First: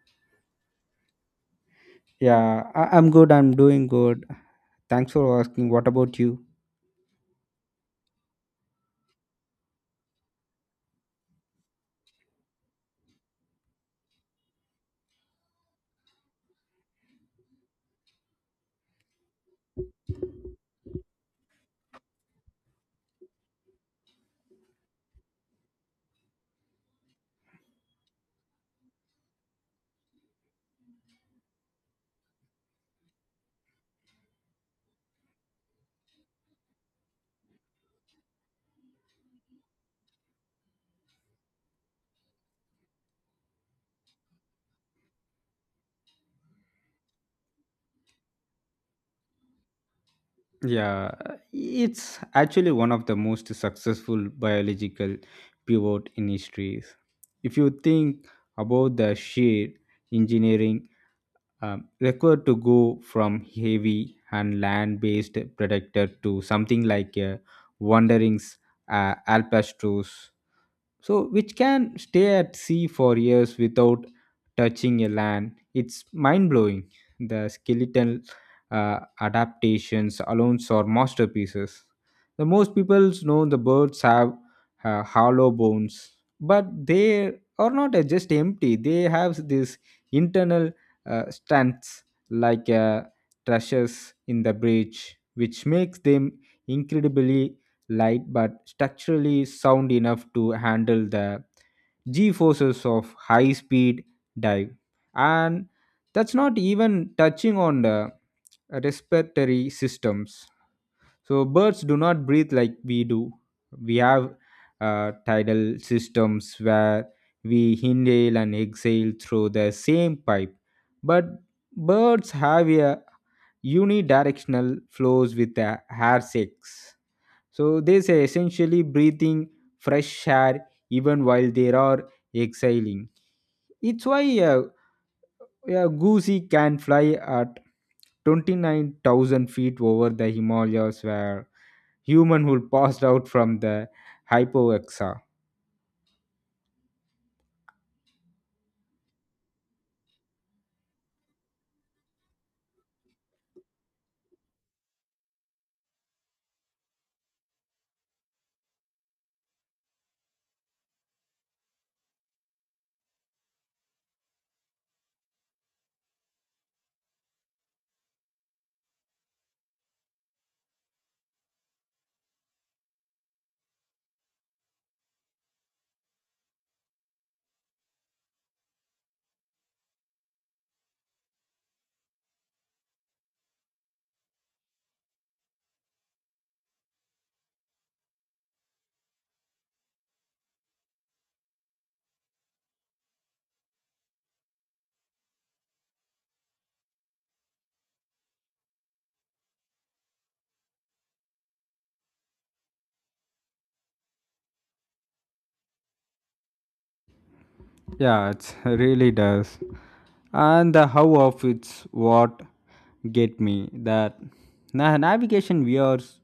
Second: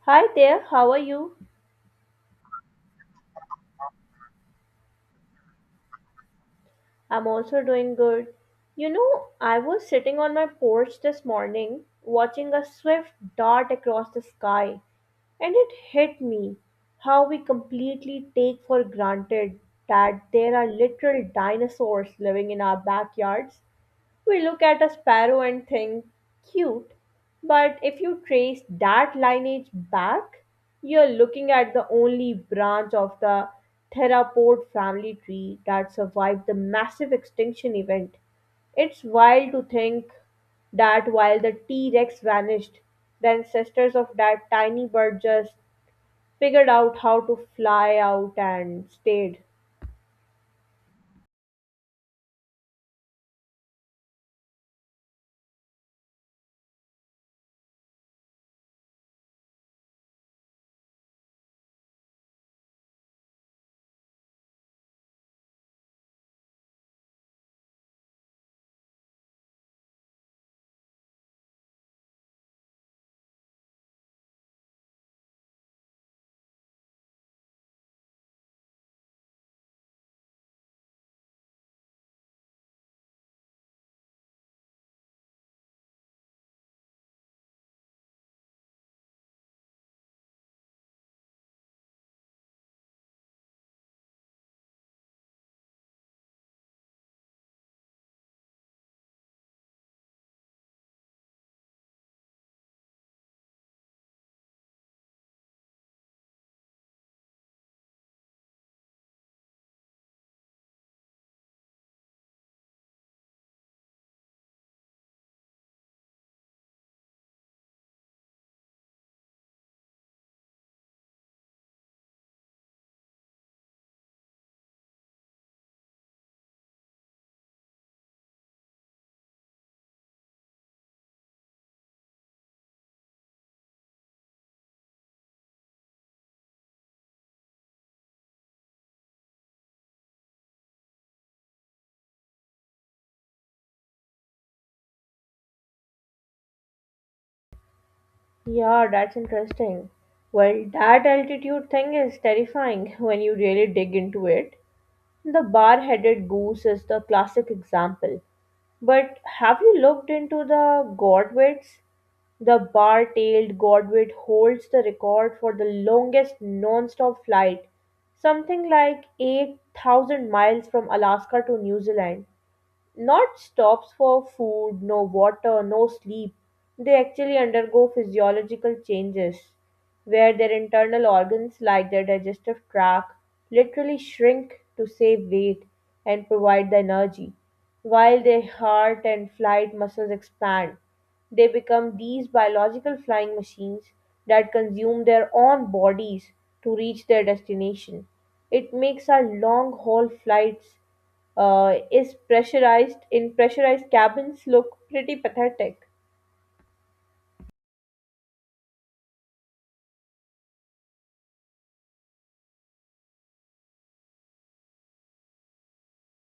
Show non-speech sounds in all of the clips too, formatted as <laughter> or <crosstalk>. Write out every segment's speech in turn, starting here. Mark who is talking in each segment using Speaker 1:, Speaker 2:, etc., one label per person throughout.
Speaker 1: Hi there, how are you?
Speaker 2: Yeah, I'm good. I'm doing good. Thanks for asking. What about you?
Speaker 1: I'm also doing good. You know, I was sitting on my porch this morning watching a swift dart across the sky, and it hit me how we completely take for granted that there are literal dinosaurs living in our backyards. We look at a sparrow and think, cute, but if you trace that lineage back, you're looking at the only branch of the theropod family tree that survived the massive extinction event. It's wild to think that while the T Rex vanished, the ancestors of that tiny bird just figured out how to fly out and stayed.
Speaker 2: Yeah, it's actually one of the most successful biological pivot in history. If you think about the sheer engineering required to go from heavy and land-based predator to something like a wandering alpastros so which can stay at sea for years without touching a land. It's mind blowing. The skeletal adaptations alone are masterpieces. The most people know the birds have hollow bones, but they are not just empty. They have this internal stance like trushes in the bridge, which makes them incredibly light but structurally sound enough to handle the g forces of high speed dive. And that's not even touching on the respiratory systems. So birds do not breathe like we do. We have tidal systems where we inhale and exhale through the same pipe, but birds have a unidirectional flows with the hair sacs, so they say essentially breathing fresh air even while they are exhaling. It's why a goosey can fly at 29,000 feet over the Himalayas where human would pass <laughs> out from the hypoxia.
Speaker 1: Yeah, that's interesting. Well, that altitude thing is terrifying <laughs> when you really dig into it. The bar headed goose is the classic example. But have you looked into the godwits? The bar tailed godwit holds the record for the longest non stop flight, something like 8,000 miles from Alaska to New Zealand. Not stops for food, no water, no sleep. They actually undergo physiological changes where their internal organs, like their digestive tract, literally shrink to save weight and provide the energy, while their heart and flight muscles expand. They become these biological flying machines that consume their own bodies to reach their destination. It makes our long haul flights is pressurized in pressurized cabins look pretty pathetic.
Speaker 2: Yeah, it really does. And the how of it's what get me that navigation we are s-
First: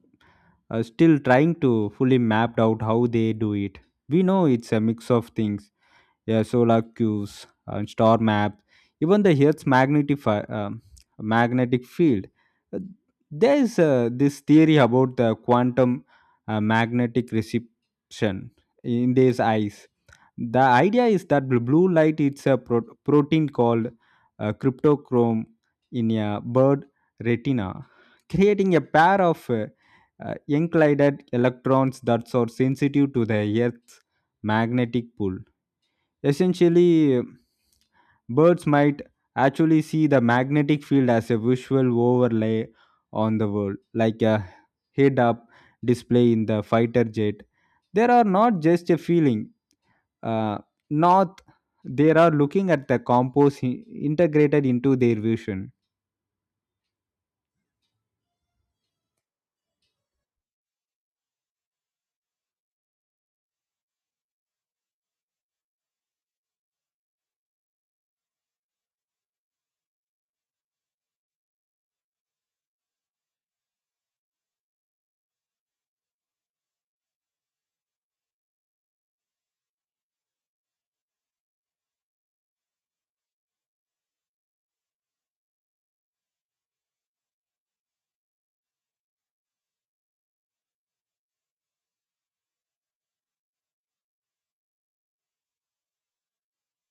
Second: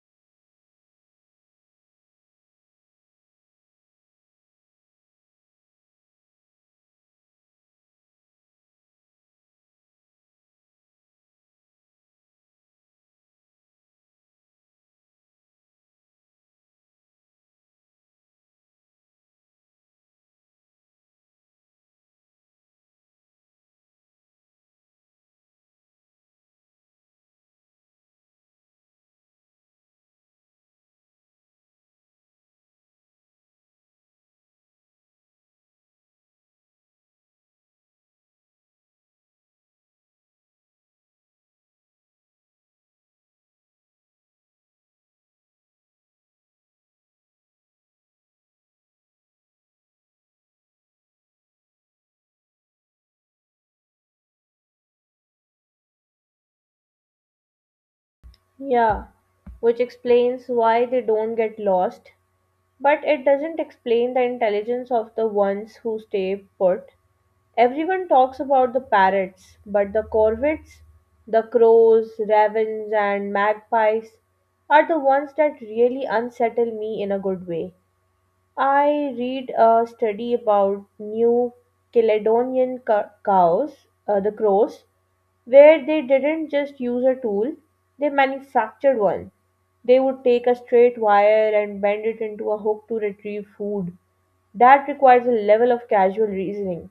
Speaker 2: uh, still trying to fully map out how they do it. We know it's a mix of things, yeah, solar cues, star map, even the Earth's magnetic magnetic field. Uh, There is this theory about the quantum magnetic reception in these eyes. The idea is that the blue light is a protein called cryptochrome in a bird retina, creating a pair of uh, enclided electrons that are sensitive to the Earth's magnetic pull. Essentially, birds might actually see the magnetic field as a visual overlay on the world, like a head up display in the fighter jet. There are not just a feeling, uh, not they are looking at the integrated into their vision.
Speaker 1: Yeah, which explains why they don't get lost, but it doesn't explain the intelligence of the ones who stay put. Everyone talks about the parrots, but the corvids, the crows, ravens, and magpies are the ones that really unsettle me in a good way. I read a study about New Caledonian cows, the crows, where they didn't just use a tool, they manufactured one. They would take a straight wire and bend it into a hook to retrieve food. That requires a level of casual reasoning,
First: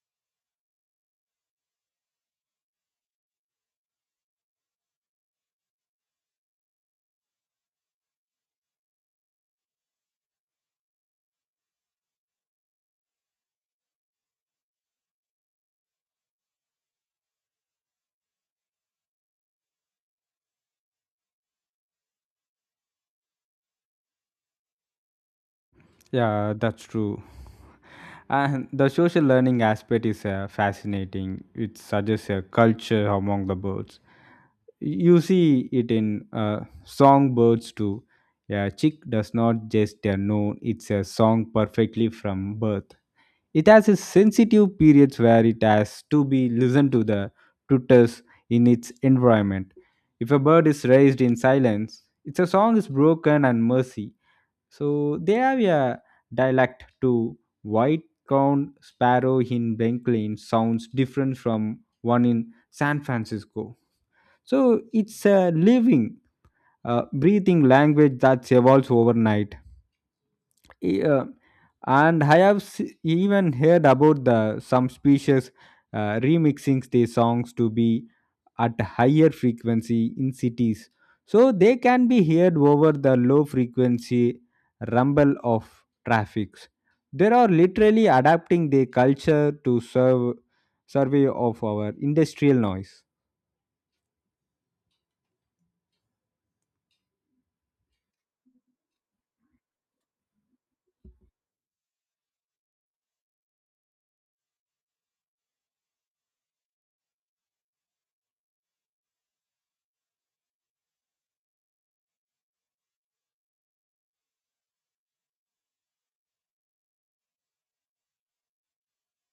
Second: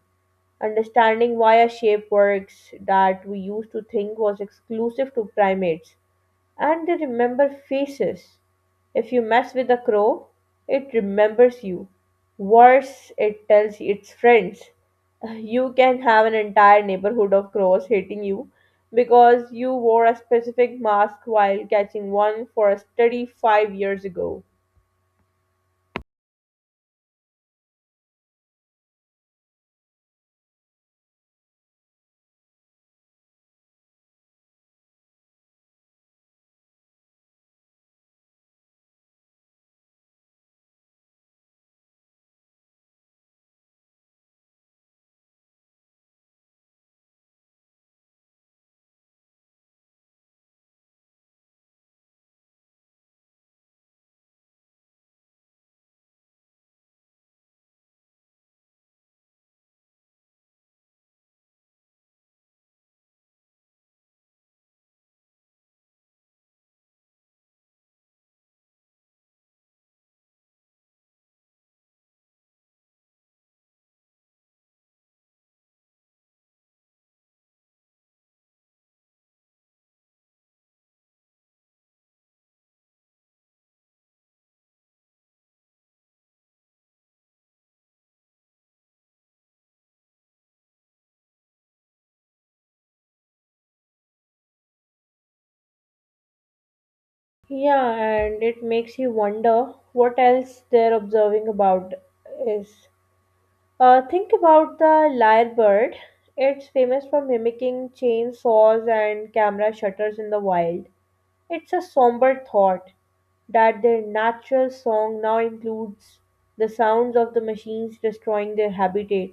Speaker 1: understanding why a shape works that we used to think was exclusive to primates. And they remember faces. If you mess with a crow, it remembers you. Worse, it tells its friends. <laughs> You can have an entire neighborhood of crows hating you because you wore a specific mask while catching one for a study 5 years ago.
Speaker 2: Yeah, that's true. And the social learning aspect is fascinating. It suggests a culture among the birds. You see it in songbirds too. A chick does not just a known it's a song perfectly from birth. It has a sensitive periods where it has to be listened to the tutors in its environment. If a bird is raised in silence, its a song is broken and mercy. So they have a dialect to white crowned sparrow in Benklin sounds different from one in san francisco. So it's a living, breathing language that evolves overnight. E- uh, and I have even heard about the some species remixing their songs to be at higher frequency in cities, so they can be heard over the low frequency rumble of traffics. They are literally adapting their culture to serve survey of our industrial noise.
Speaker 1: Yeah, and it makes you wonder what else they're observing about is. Think about the lyrebird. It's famous for mimicking chainsaws and camera shutters in the wild. It's a somber thought that their natural song now includes the sounds of the machines destroying their habitat.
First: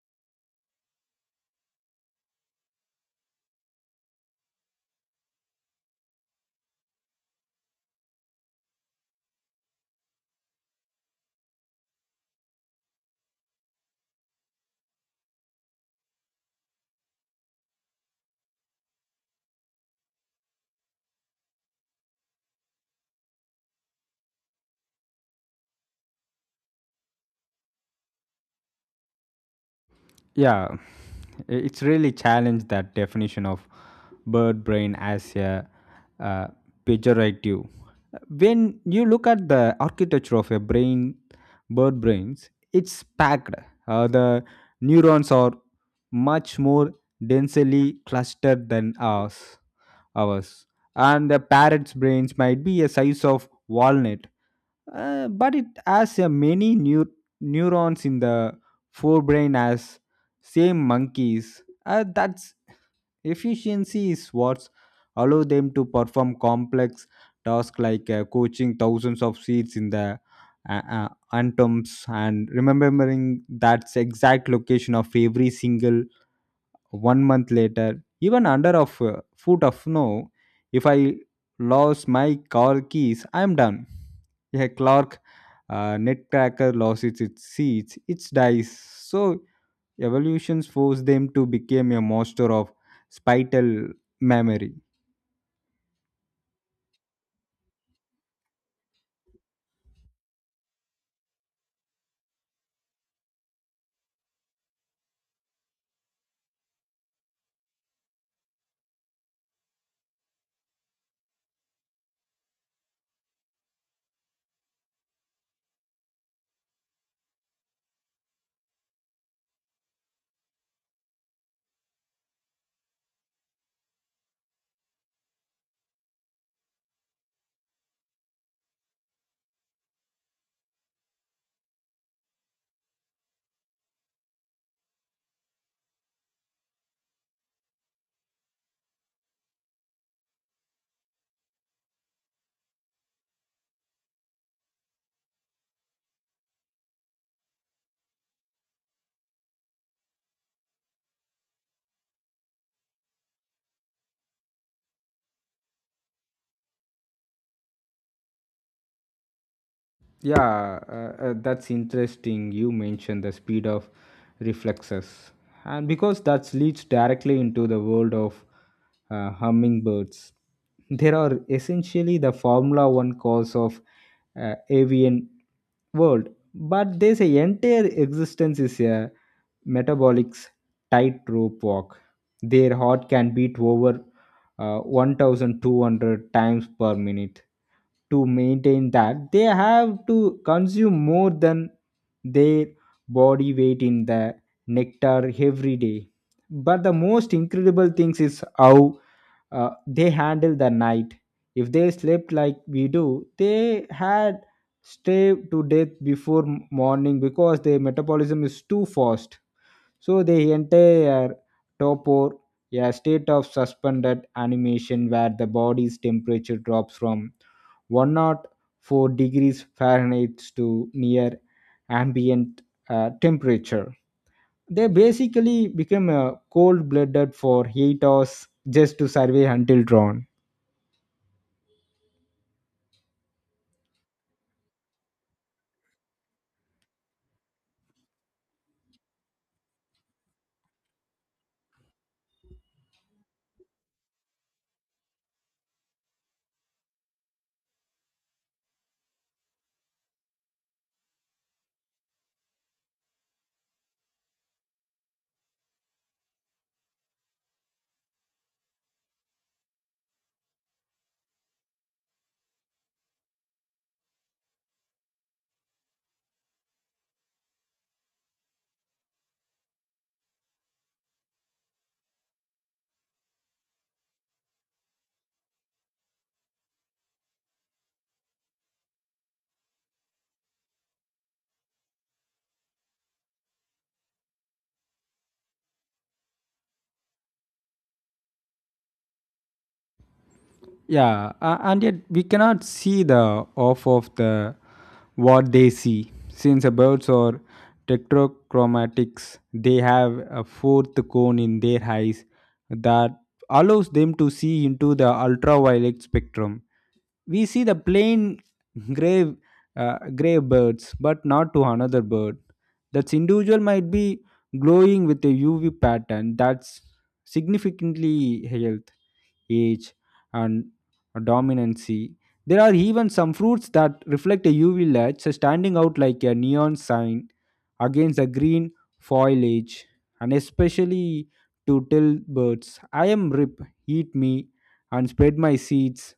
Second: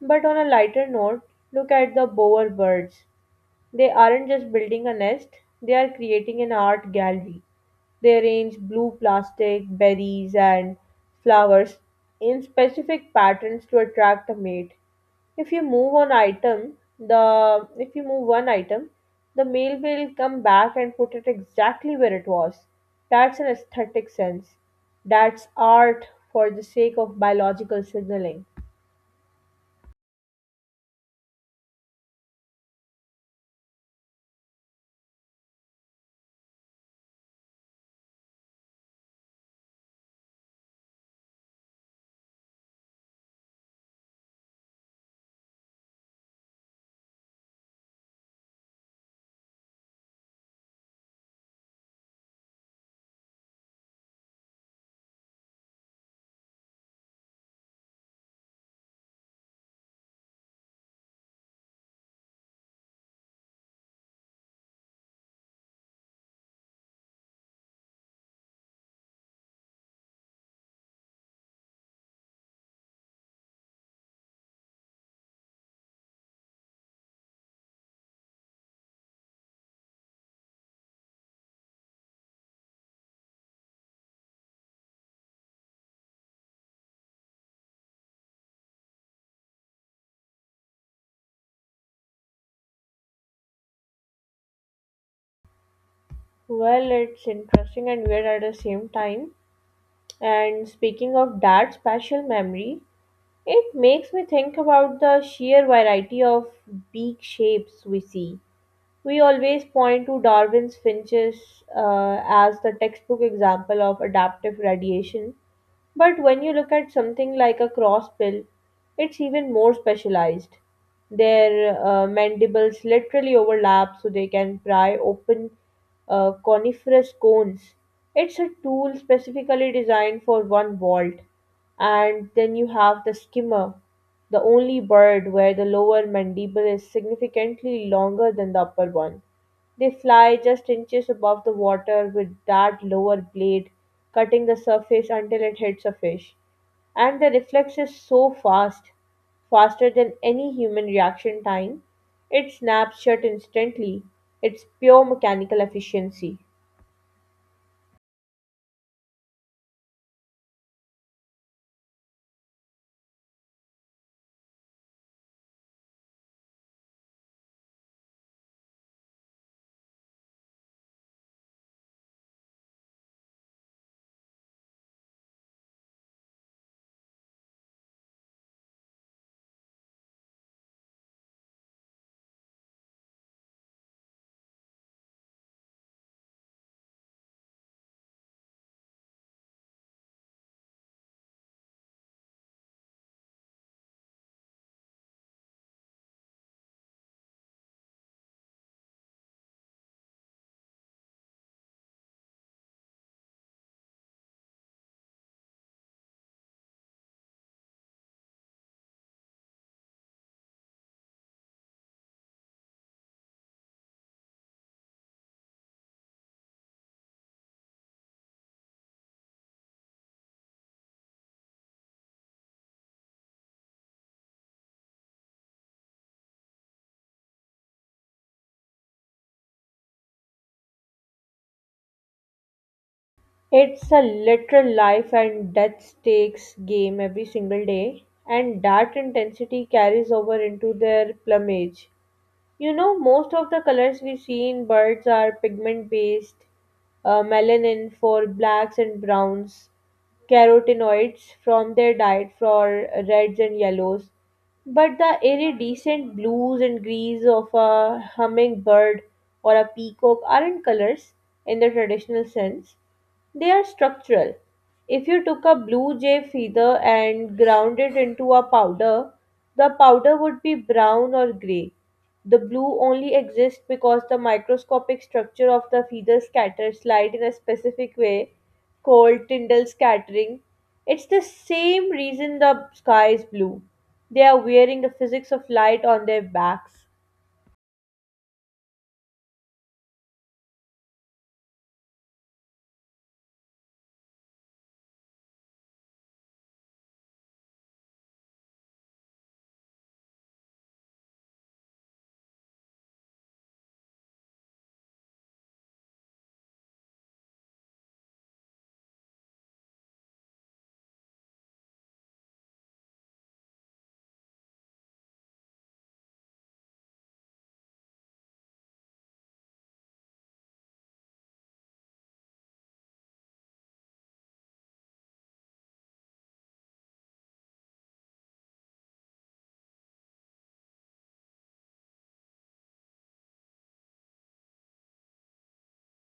Speaker 1: But on a lighter note, look at the bower birds. They aren't just building a nest, they are creating an art gallery. They arrange blue plastic, berries, and flowers in specific patterns to attract a mate. If you move one item, the If you move one item, the male will come back and put it exactly where it was. That's an aesthetic sense. That's art for the sake of biological signaling.
Speaker 2: Yeah, it's really challenged that definition of bird brain as a uh, pejorative. When you look at the architecture of a brain, bird brains, it's packed. The neurons are much more densely clustered than ours. Ours, and the parrot's brains might be a size of walnut, but it has a many neurons in the forebrain as same monkeys. That's efficiency is what allow them to perform complex tasks like coaching thousands of seeds in the uh, uh, atoms and remembering that's exact location of every single 1 month later, even under a foot of snow. If I lost my car keys, I'm done. A clock netcracker loses its seeds its dies, so evolutions force them to become a monster of spital memory.
Speaker 1: Well, it's interesting and weird at the same time. And speaking of that spatial memory, it makes me think about the sheer variety of beak shapes we see. We always point to Darwin's finches as the textbook example of adaptive radiation, but when you look at something like a cross bill, it's even more specialized. Their mandibles literally overlap so they can pry open coniferous cones. It's a tool specifically designed for one vault, and then you have the skimmer, the only bird where the lower mandible is significantly longer than the upper one. They fly just inches above the water with that lower blade cutting the surface until it hits a fish. And the reflex is so fast, faster than any human reaction time, it snaps shut instantly. It's pure mechanical efficiency.
Speaker 2: Yeah, that's interesting. You mentioned the speed of reflexes, and because that leads directly into the world of hummingbirds, there are essentially the Formula One cause of avian world, but there's entire existence is a metabolics tightrope walk. Their heart can beat over 1,200 times per minute. To maintain that, they have to consume more than their body weight in the nectar every day. But the most incredible things is how they handle the night. If they slept like we do, they had starved to death before morning, because their metabolism is too fast. So the entire topor, a state of suspended animation where the body's temperature drops from 104 degrees Fahrenheit to near ambient temperature. They basically become cold blooded for 8 hours just to survive until dawn.
Speaker 1: It's a literal life and death stakes game every single day, and that intensity carries over into their plumage. You know, most of the colors we see in birds are pigment based, melanin for blacks and browns, carotenoids from their diet for reds and yellows. But the iridescent blues and greens of a hummingbird or a peacock aren't colors in the traditional sense. They are structural. If you took a blue jay feather and ground it into a powder, the powder would be brown or gray. The blue only exists because the microscopic structure of the feather scatters light in a specific way called Tyndall scattering. It's the same reason the sky is blue. They are wearing the physics of light on their backs.
Speaker 2: Yeah, and yet we cannot see the off of the what they see, since the birds are tetrachromatics. They have a fourth cone in their eyes that allows them to see into the ultraviolet spectrum. We see the plain grave gray birds, but not to another bird. That's individual might be glowing with a uv pattern that's significantly health, age, and dominancy. There are even some fruits that reflect a uv light, so standing out like a neon sign against the green foliage, and especially to tell birds I am rip, eat me and spread my seeds.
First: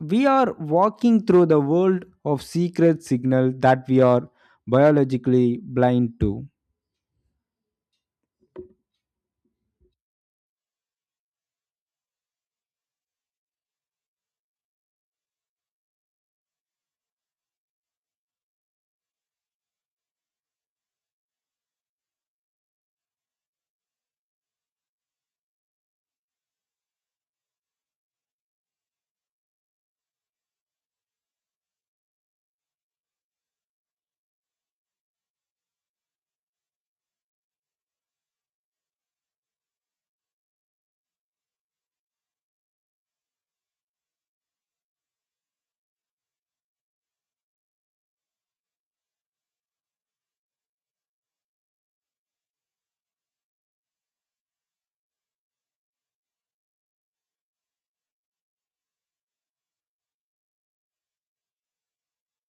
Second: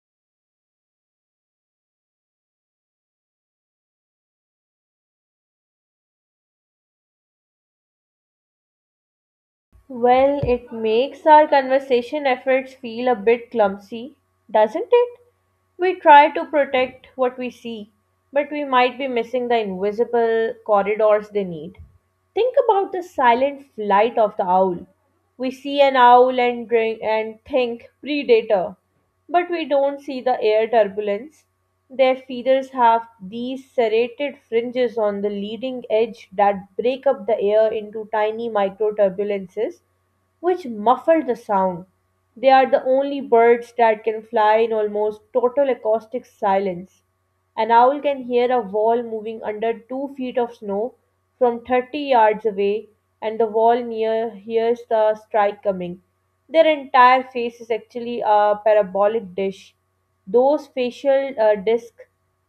Speaker 2: We are walking through the world of secret signal that we are biologically blind to.
Speaker 1: Well, it makes our conversation efforts feel a bit clumsy, doesn't it? We try to protect what we see, but we might be missing the invisible corridors they need. Think about the silent flight of the owl. We see an owl and drink and think predator, but we don't see the air turbulence. Their feathers have these serrated fringes on the leading edge that break up the air into tiny micro turbulences, which muffle the sound. They are the only birds that can fly in almost total acoustic silence. An owl can hear a wall moving under 2 feet of snow from 30 yards away, and the wall near hears the strike coming. Their entire face is actually a parabolic dish. Those facial discs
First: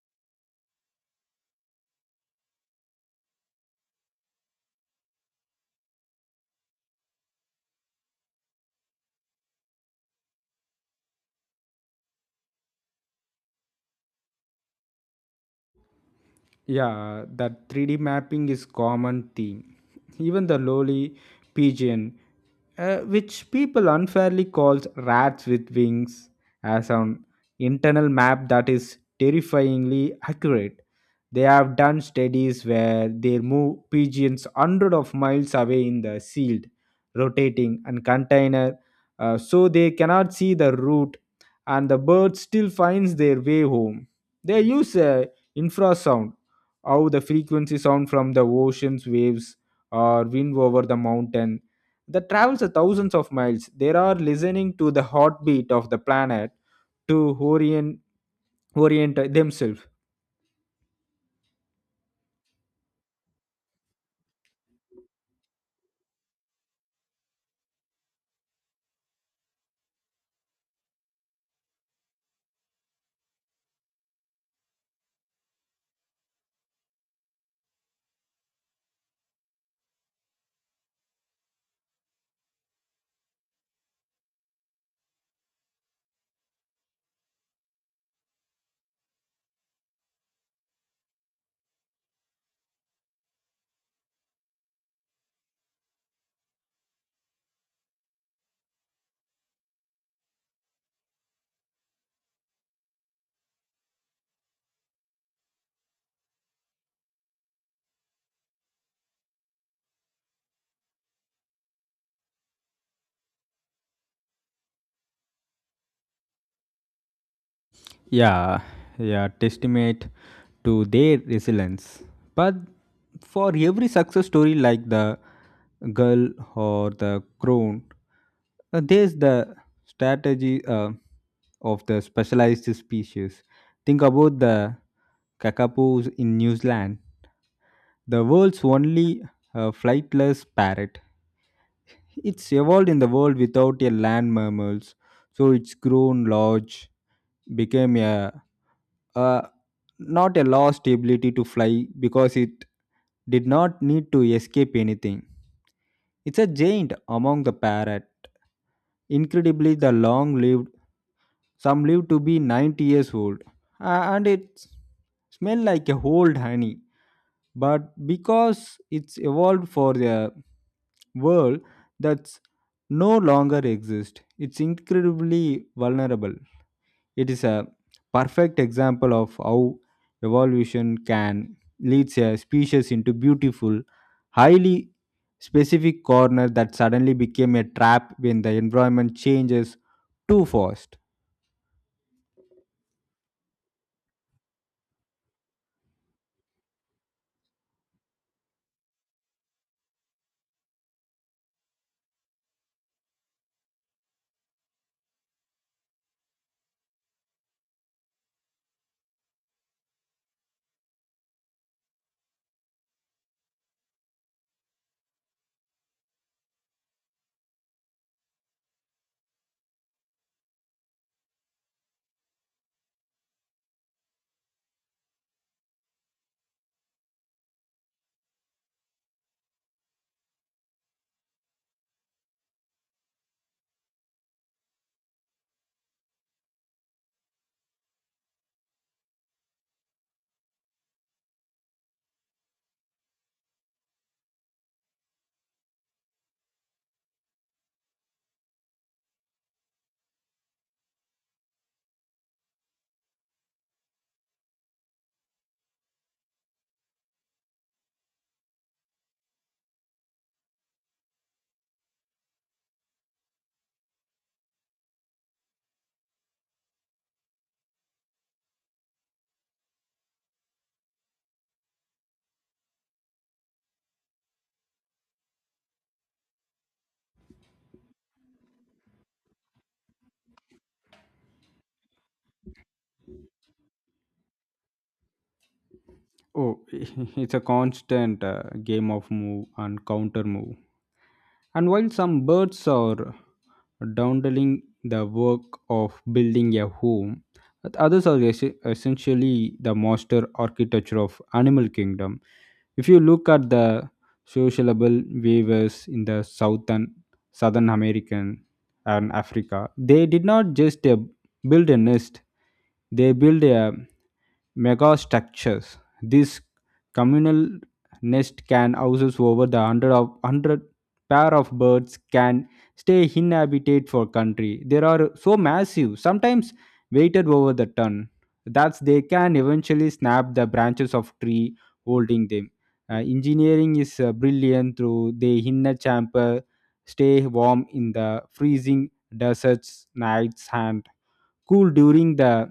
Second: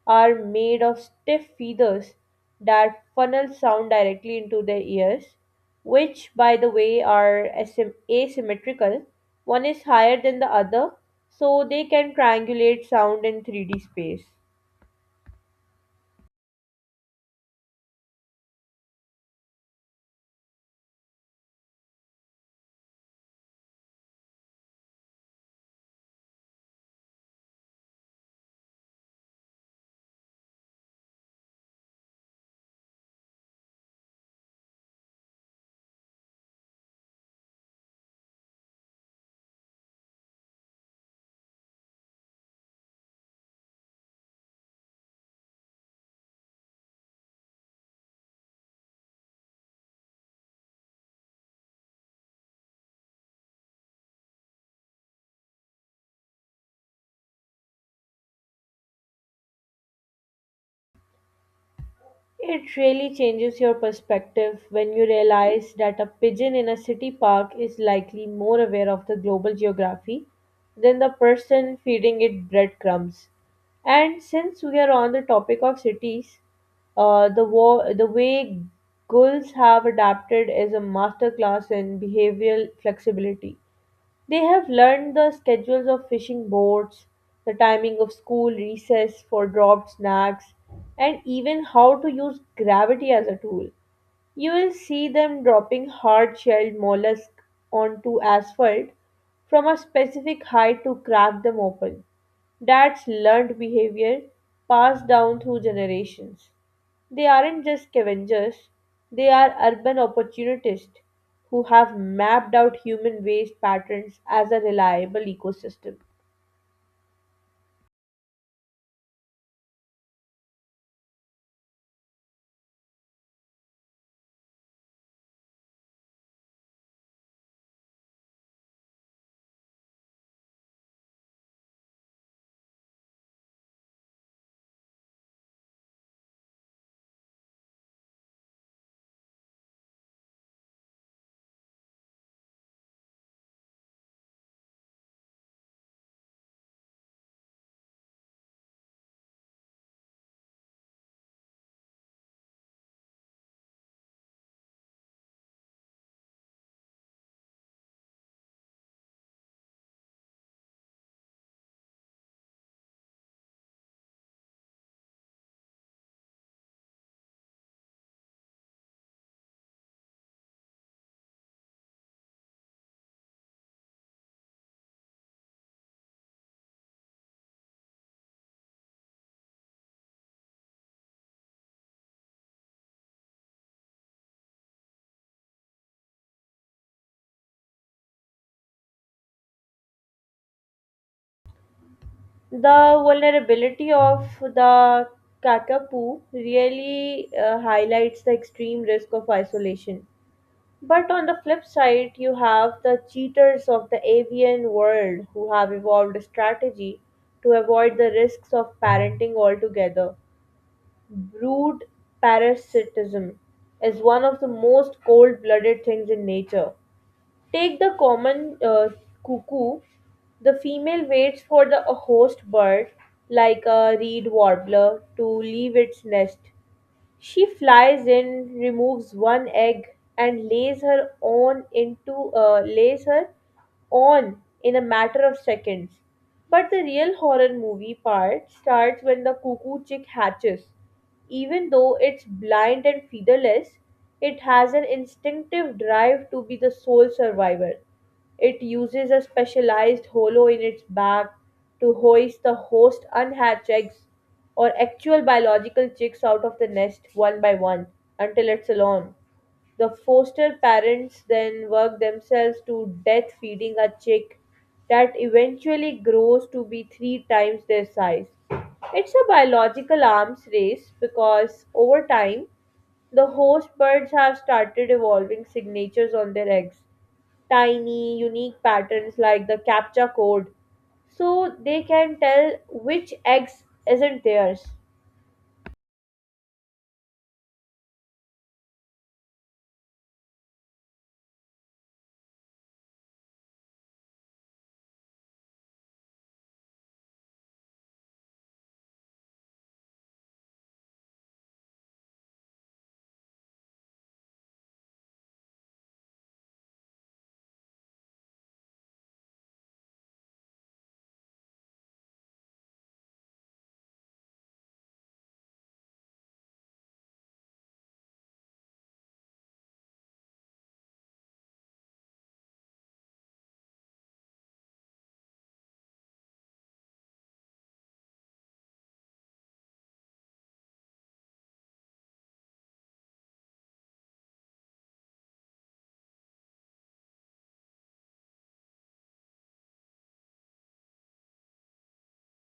Speaker 1: are made of stiff feathers that funnel sound directly into their ears, which, by the way, are asymmetrical. One is higher than the other, so they can triangulate sound in 3D space.
Speaker 2: Yeah, that 3D mapping is common theme. Even the lowly pigeon, which people unfairly calls rats with wings, has an internal map that is terrifyingly accurate. They have done studies where they move pigeons hundreds of miles away in the sealed, rotating and container, so they cannot see the route, and the bird still finds their way home. They use a infrasound, how the frequency sound from the ocean's waves or wind over the mountain that travels a thousands of miles. They are listening to the heartbeat of the planet to orient themselves.
Speaker 1: It really changes your perspective when you realize that a pigeon in a city park is likely more aware of the global geography than the person feeding it breadcrumbs. And since we are on the topic of cities, the way gulls have adapted is a masterclass in behavioral flexibility. They have learned the schedules of fishing boats, the timing of school recess for dropped snacks, and even how to use gravity as a tool. You will see them dropping hard shelled mollusk onto asphalt from a specific height to crack them open. That's learned behavior passed down through generations. They aren't just scavengers, they are urban opportunists who have mapped out human waste patterns as a reliable ecosystem.
Speaker 2: Yeah, yeah, testament to their resilience. But for every success story like the girl or the crone, there's the strategy of the specialized species. Think about the kakapus in new zealand, the world's only flightless parrot. It's evolved in the world without a land mammal, so it's grown large, became a not a lost ability to fly, because it did not need to escape anything. It's a giant among the parrot, incredibly the long lived. Some live to be 90 years old, and it smell like a old honey. But because it's evolved for the world that's no longer exists, it's incredibly vulnerable. It is a perfect example of how evolution can leads a species into beautiful, highly specific corner that suddenly became a trap when the environment changes too fast.
Speaker 1: The vulnerability of the kakapo really highlights the extreme risk of isolation. But on the flip side, you have the cheaters of the avian world who have evolved a strategy to avoid the risks of parenting altogether. Brood parasitism is one of the most cold blooded things in nature. Take the common cuckoo. The female waits for the a host bird, like a reed warbler, to leave its nest. She flies in, removes one egg, and lays her own into lays her on in a matter of seconds. But the real horror movie part starts when the cuckoo chick hatches. Even though it's blind and featherless, it has an instinctive drive to be the sole survivor. It uses a specialized hollow in its back to hoist the host unhatched eggs or actual biological chicks out of the nest one by one until it's alone. The foster parents then work themselves to death feeding a chick that eventually grows to be three times their size. It's a biological arms race because over time the host birds have started evolving signatures on their eggs, tiny, unique patterns like the CAPTCHA code, so they can tell which eggs isn't theirs.
Speaker 2: Oh, <laughs> it's a constant game of move and counter move. And while some birds are doundling the work of building a home, but others are essentially the master architecture of animal kingdom. If you look at the sociable weavers in the southern American and Africa, they did not just build a nest; they build a megastructures. These communal nest can houses over the hundred pair of birds can stay inhabited for country. They are so massive, sometimes weighted over the ton, that they can eventually snap the branches of tree holding them. Engineering is brilliant through the inner chamber, stay warm in the freezing deserts nights and cool during the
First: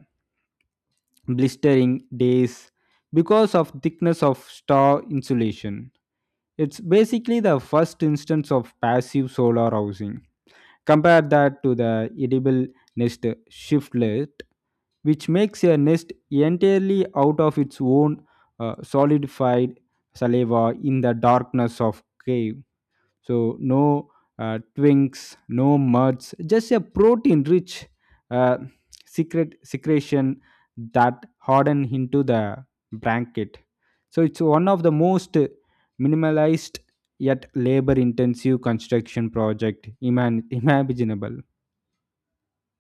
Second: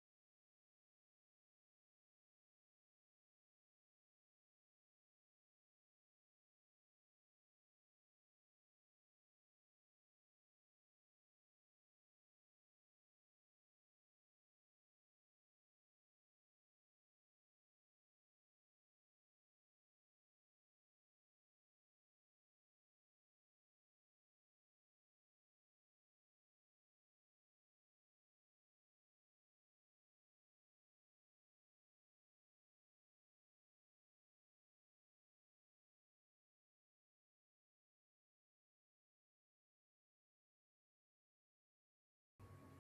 Speaker 2: blistering days because of thickness of star insulation. It's basically the first instance of passive solar housing. Compare that to the edible nest shiftlet, which makes a nest entirely out of its own solidified saliva in the darkness of cave. So no twinks, no muds, just a protein-rich uh, secretion that harden into the blanket. So it's one of the most minimalized yet labor-intensive construction project <laughs> imaginable.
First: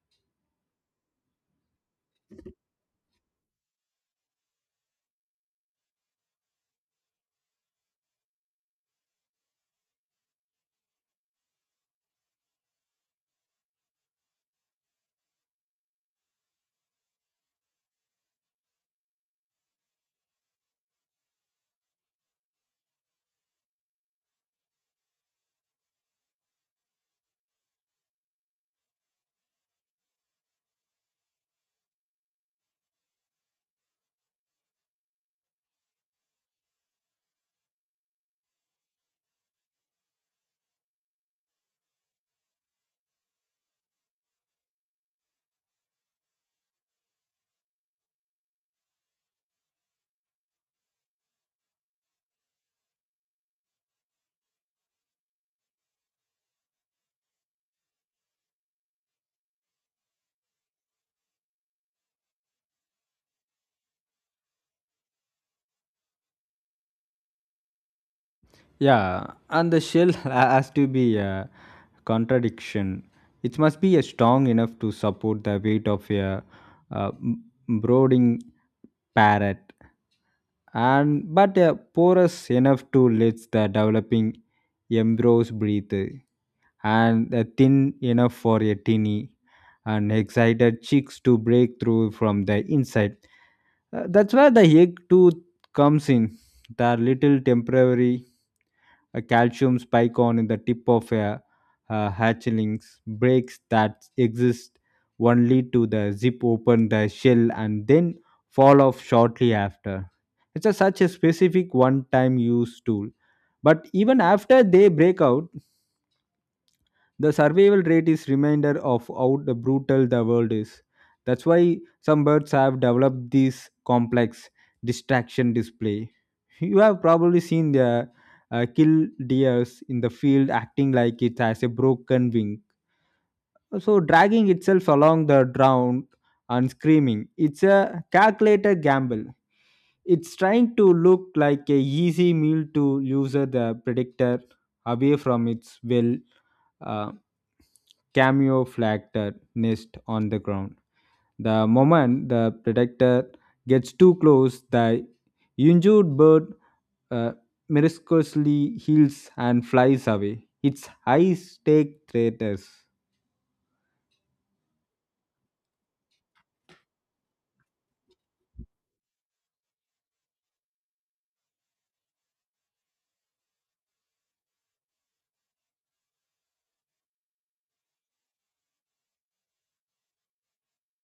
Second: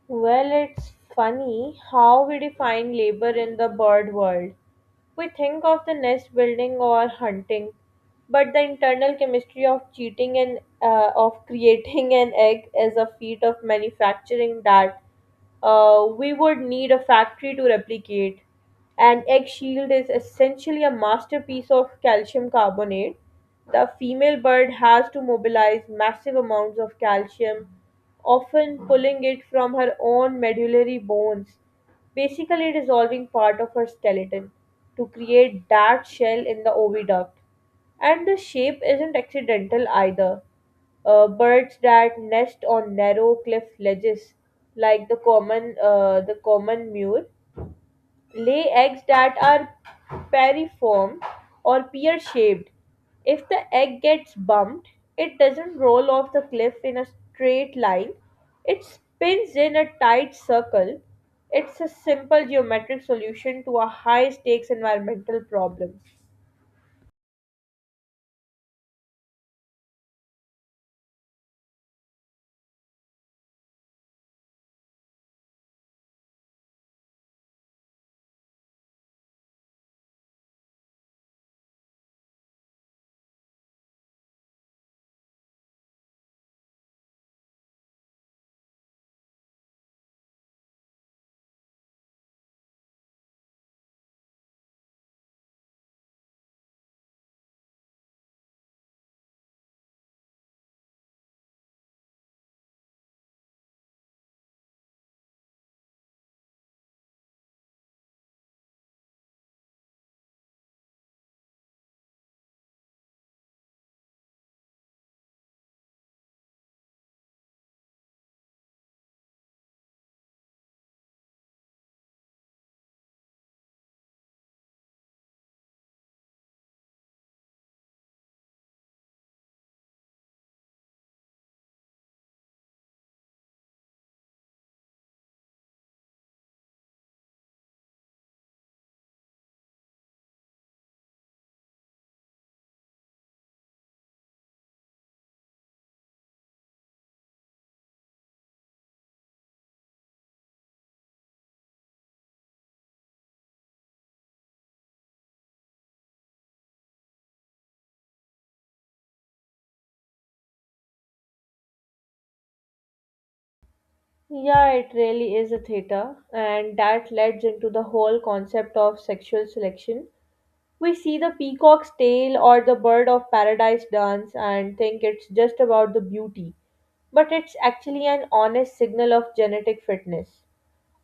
Speaker 1: Well, it's funny how we define labor in the bird world. We think of the nest building or hunting, but the internal chemistry of cheating and of <laughs> creating an egg is a feat of manufacturing that we would need a factory to replicate. An egg shield is essentially a masterpiece of calcium carbonate. The female bird has to mobilize massive amounts of calcium, often pulling it from her own medullary bones, basically dissolving part of her skeleton, to create that shell in the oviduct. And the shape isn't accidental either. Birds that nest on narrow cliff ledges, like the common mule, lay eggs that are piriform or pear shaped. If the egg gets bumped, it doesn't roll off the cliff in a straight line, it spins in a tight circle. It's a simple geometric solution to a high stakes environmental problem.
Speaker 2: Yeah, and the shell <laughs> has to be a contradiction. It must be a strong enough to support the weight of a, uh m- brooding parrot, and but a porous enough to let the developing embryos breathe, and a thin enough for a tinny and excited chicks to break through from the inside. That's where the egg tooth comes in. The little temporary a calcium spike on in the tip of a hatchlings breaks that exist only to the zip open the shell and then fall off shortly after. It's such a specific one-time use tool. But even after they break out, the survival rate is reminder of how the brutal the world is. That's why some birds have developed these complex distraction display. You have probably seen the kill deers in the field acting like it has a broken wing, so dragging itself along the ground and screaming. It's a calculated gamble. It's trying to look like a easy meal to user the predictor away from its well uh, camouflaged nest on the ground. The moment the predator gets too close, the injured bird uh, miraculously heals and flies away. Its high stake threat.
Speaker 1: Yeah, it really is a theta, and that leads into the whole concept of sexual selection. We see the peacock's tail or the bird of paradise dance and think it's just about the beauty, but it's actually an honest signal of genetic fitness.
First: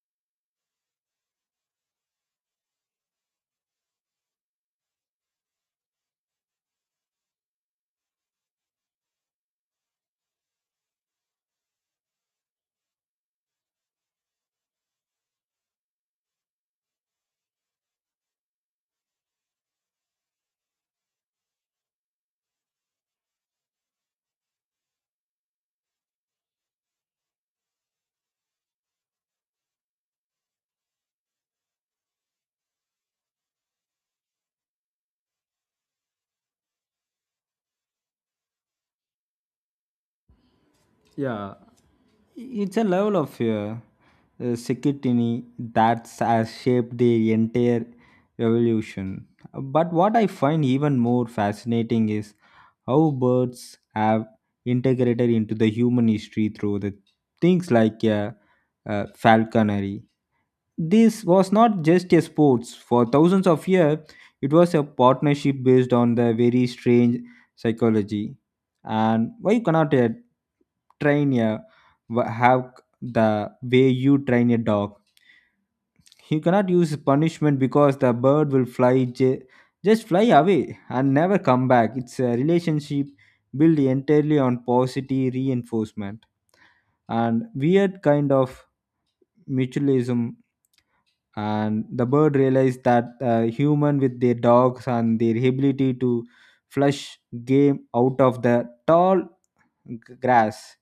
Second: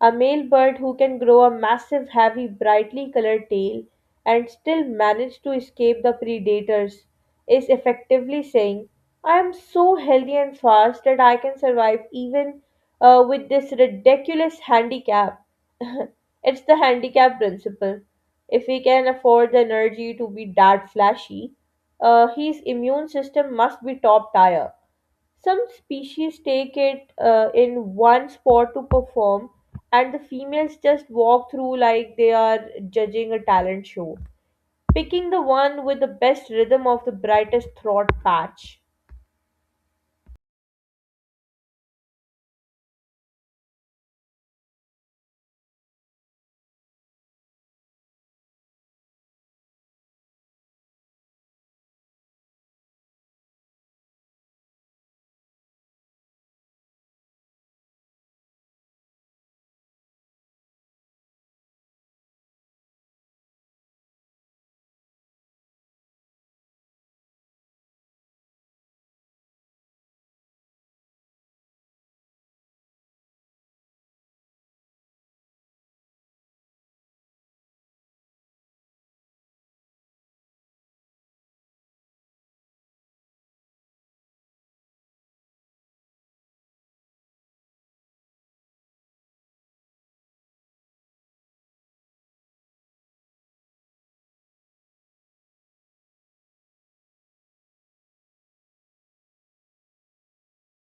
Speaker 1: A male bird who can grow a massive, heavy, brightly colored tail and still manage to escape the predators is effectively saying, I am so healthy and fast that I can survive even with this ridiculous handicap. <laughs> It's the handicap principle. If he can afford the energy to be that flashy, his immune system must be top tier. Some species take it in one spot to perform, and the females just walk through like they are judging a talent show, picking the one with the best rhythm of the brightest throat patch.
Speaker 2: Yeah, it's a level of security that has shaped the entire evolution. But what I find even more fascinating is how birds have integrated into the human history through the things like falconry. This was not just a sports. For thousands of years, it was a partnership based on the very strange psychology. And why you cannot train a have the way you train a dog? You cannot use punishment, because the bird will fly just fly away and never come back. It's a relationship built entirely on positive reinforcement and weird kind of mutualism. And the bird realized that human with their dogs and their ability to flush game out of the tall grass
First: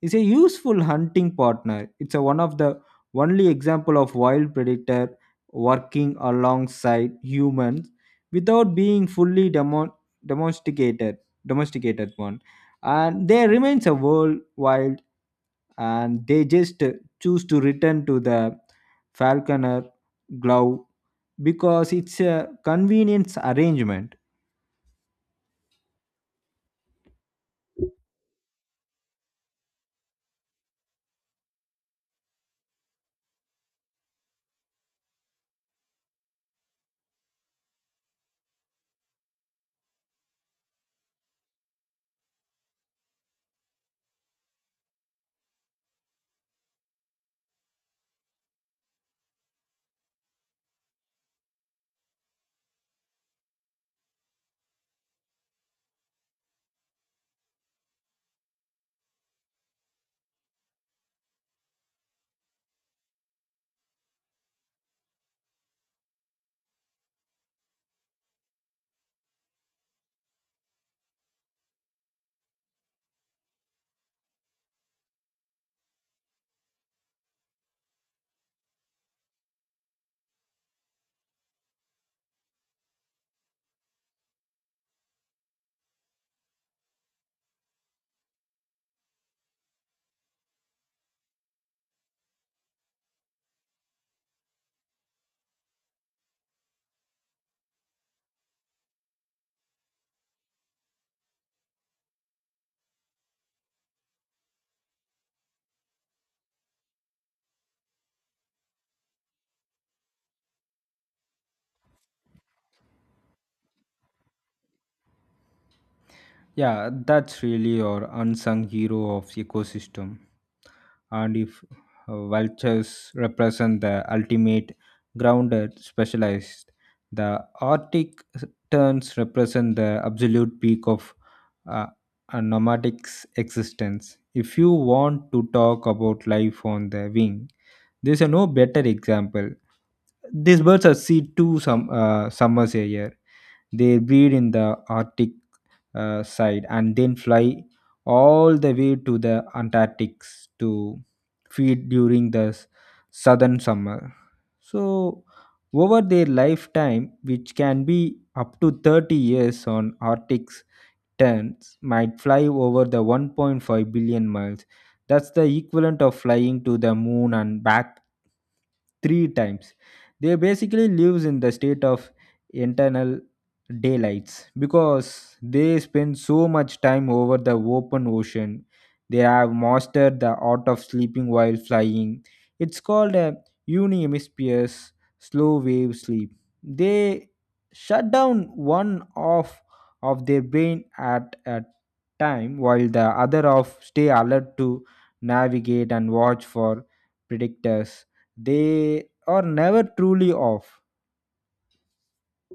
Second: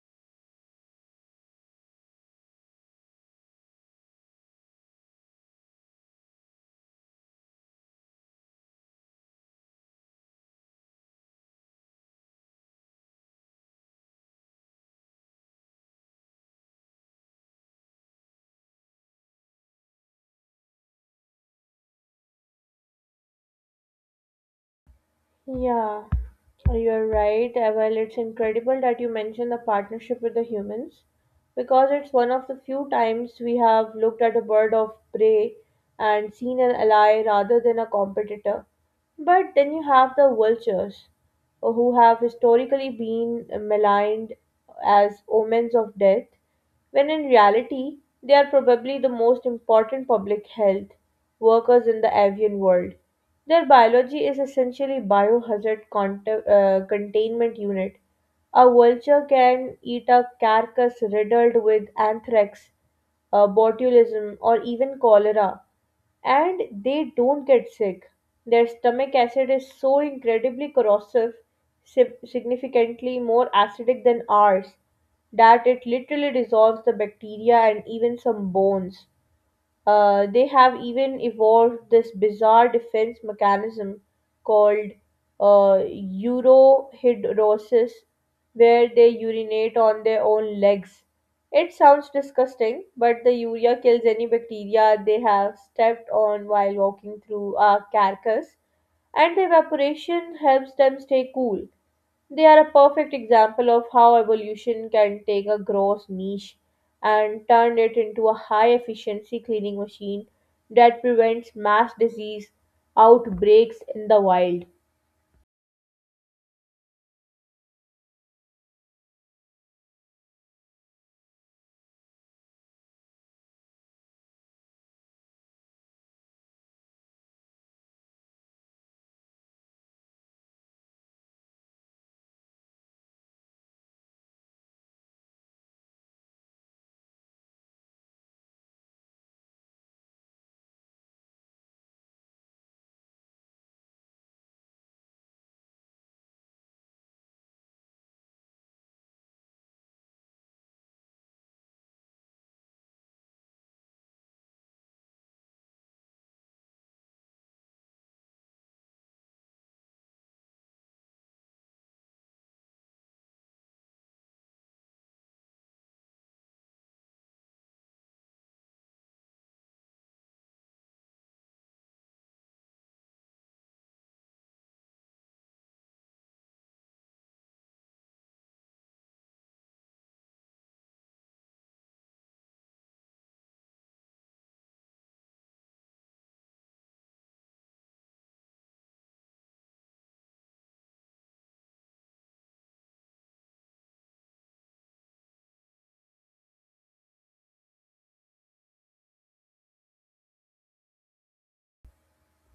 Speaker 2: is a useful hunting partner. It's a one of the only example of wild predator working alongside humans without being fully domesticated domesticated one. And there remains a worldwide, and they just choose to return to the falconer glove, because it's a convenience arrangement.
Speaker 1: Yeah, you're right. Well, it's incredible that you mentioned the partnership with the humans because it's one of the few times we have looked at a bird of prey and seen an ally rather than a competitor. But then you have the vultures, who have historically been maligned as omens of death, when in reality, they are probably the most important public health workers in the avian world. Their biology is essentially biohazard containment unit. A vulture can eat a carcass riddled with anthrax, botulism, or even cholera, and they don't get sick. Their stomach acid is so incredibly corrosive, significantly more acidic than ours, that it literally dissolves the bacteria and even some bones. They have even evolved this bizarre defense mechanism called uh, urohydrosis, where they urinate on their own legs. It sounds disgusting, but the urea kills any bacteria they have stepped on while walking through a carcass, and the evaporation helps them stay cool. They are a perfect example of how evolution can take a gross niche and turn it into a high efficiency cleaning machine that prevents mass disease outbreaks in the wild.
Speaker 2: Yeah, that's really our unsung hero of ecosystem. And if vultures represent the ultimate grounded specialized, the Arctic terns represent the absolute peak of uh, a nomadic's existence. If you want to talk about life on the wing, there's a no better example. These birds are see two some summers a year. They breed in the Arctic side and then fly all the way to the Antarctic to feed during the southern summer. So over their lifetime, which can be up to 30 years on Arctic turns, might fly over the 1.5 billion miles. That's the equivalent of flying to the moon and back three times. They basically lives in the state of internal daylights because they spend so much time over the open ocean. They have mastered the art of sleeping while flying. It's called a unihemisphere slow wave sleep. They shut down one of their brain at a time, while the other of stay alert to navigate and watch for predators. They are never truly off.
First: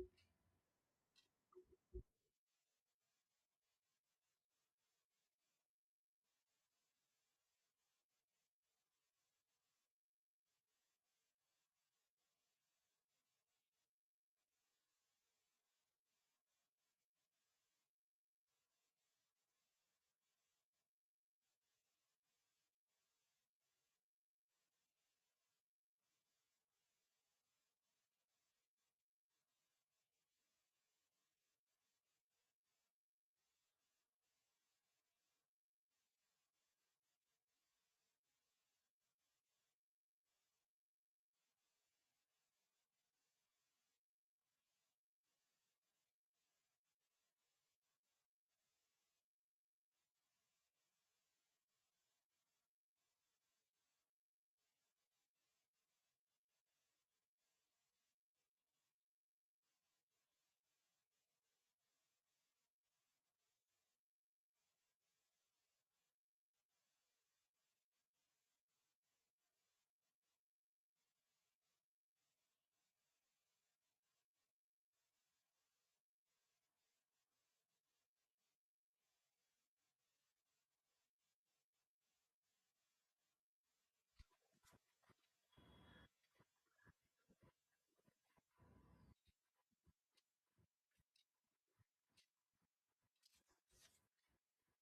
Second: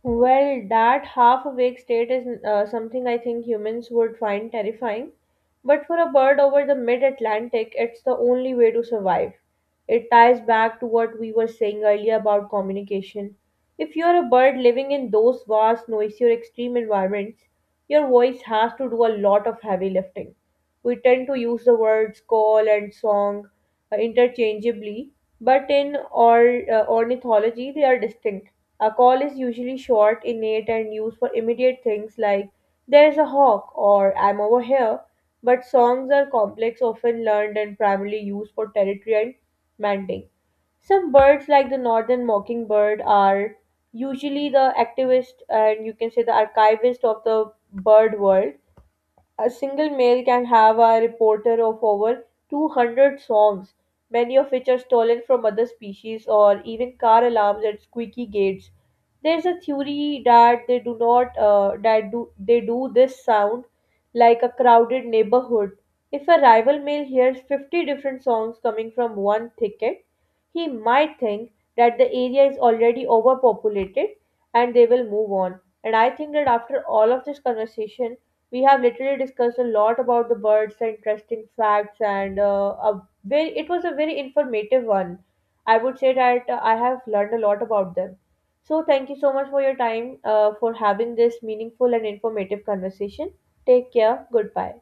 Speaker 1: Well, that half awake state is something I think humans would find terrifying. But for a bird over the mid Atlantic, it's the only way to survive. It ties back to what we were saying earlier about communication. If you're a bird living in those vast, noisy, or extreme environments, your voice has to do a lot of heavy lifting. We tend to use the words call and song interchangeably, but in ornithology, they are distinct. A call is usually short, innate, and used for immediate things like there's a hawk or I'm over here, but songs are complex, often learned, and primarily used for territory and mating. Some birds, like the northern mockingbird, are usually the activist and you can say the archivist of the bird world. A single male can have a repertoire of over 200 songs, many of which are stolen from other species or even car alarms and squeaky gates. There's a theory that they do not that do they do this sound like a crowded neighborhood. If a rival male hears 50 different songs coming from one thicket, he might think that the area is already overpopulated and they will move on. And I think that after all of this conversation, we have literally discussed a lot about the birds, the interesting facts, and it was a very informative one. I would say that I have learned a lot about them. So, thank you so much for your time, for having this meaningful and informative conversation. Take care. Goodbye.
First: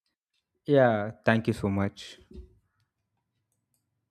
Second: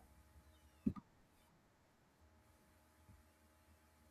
Speaker 2: Yeah, thank you so much.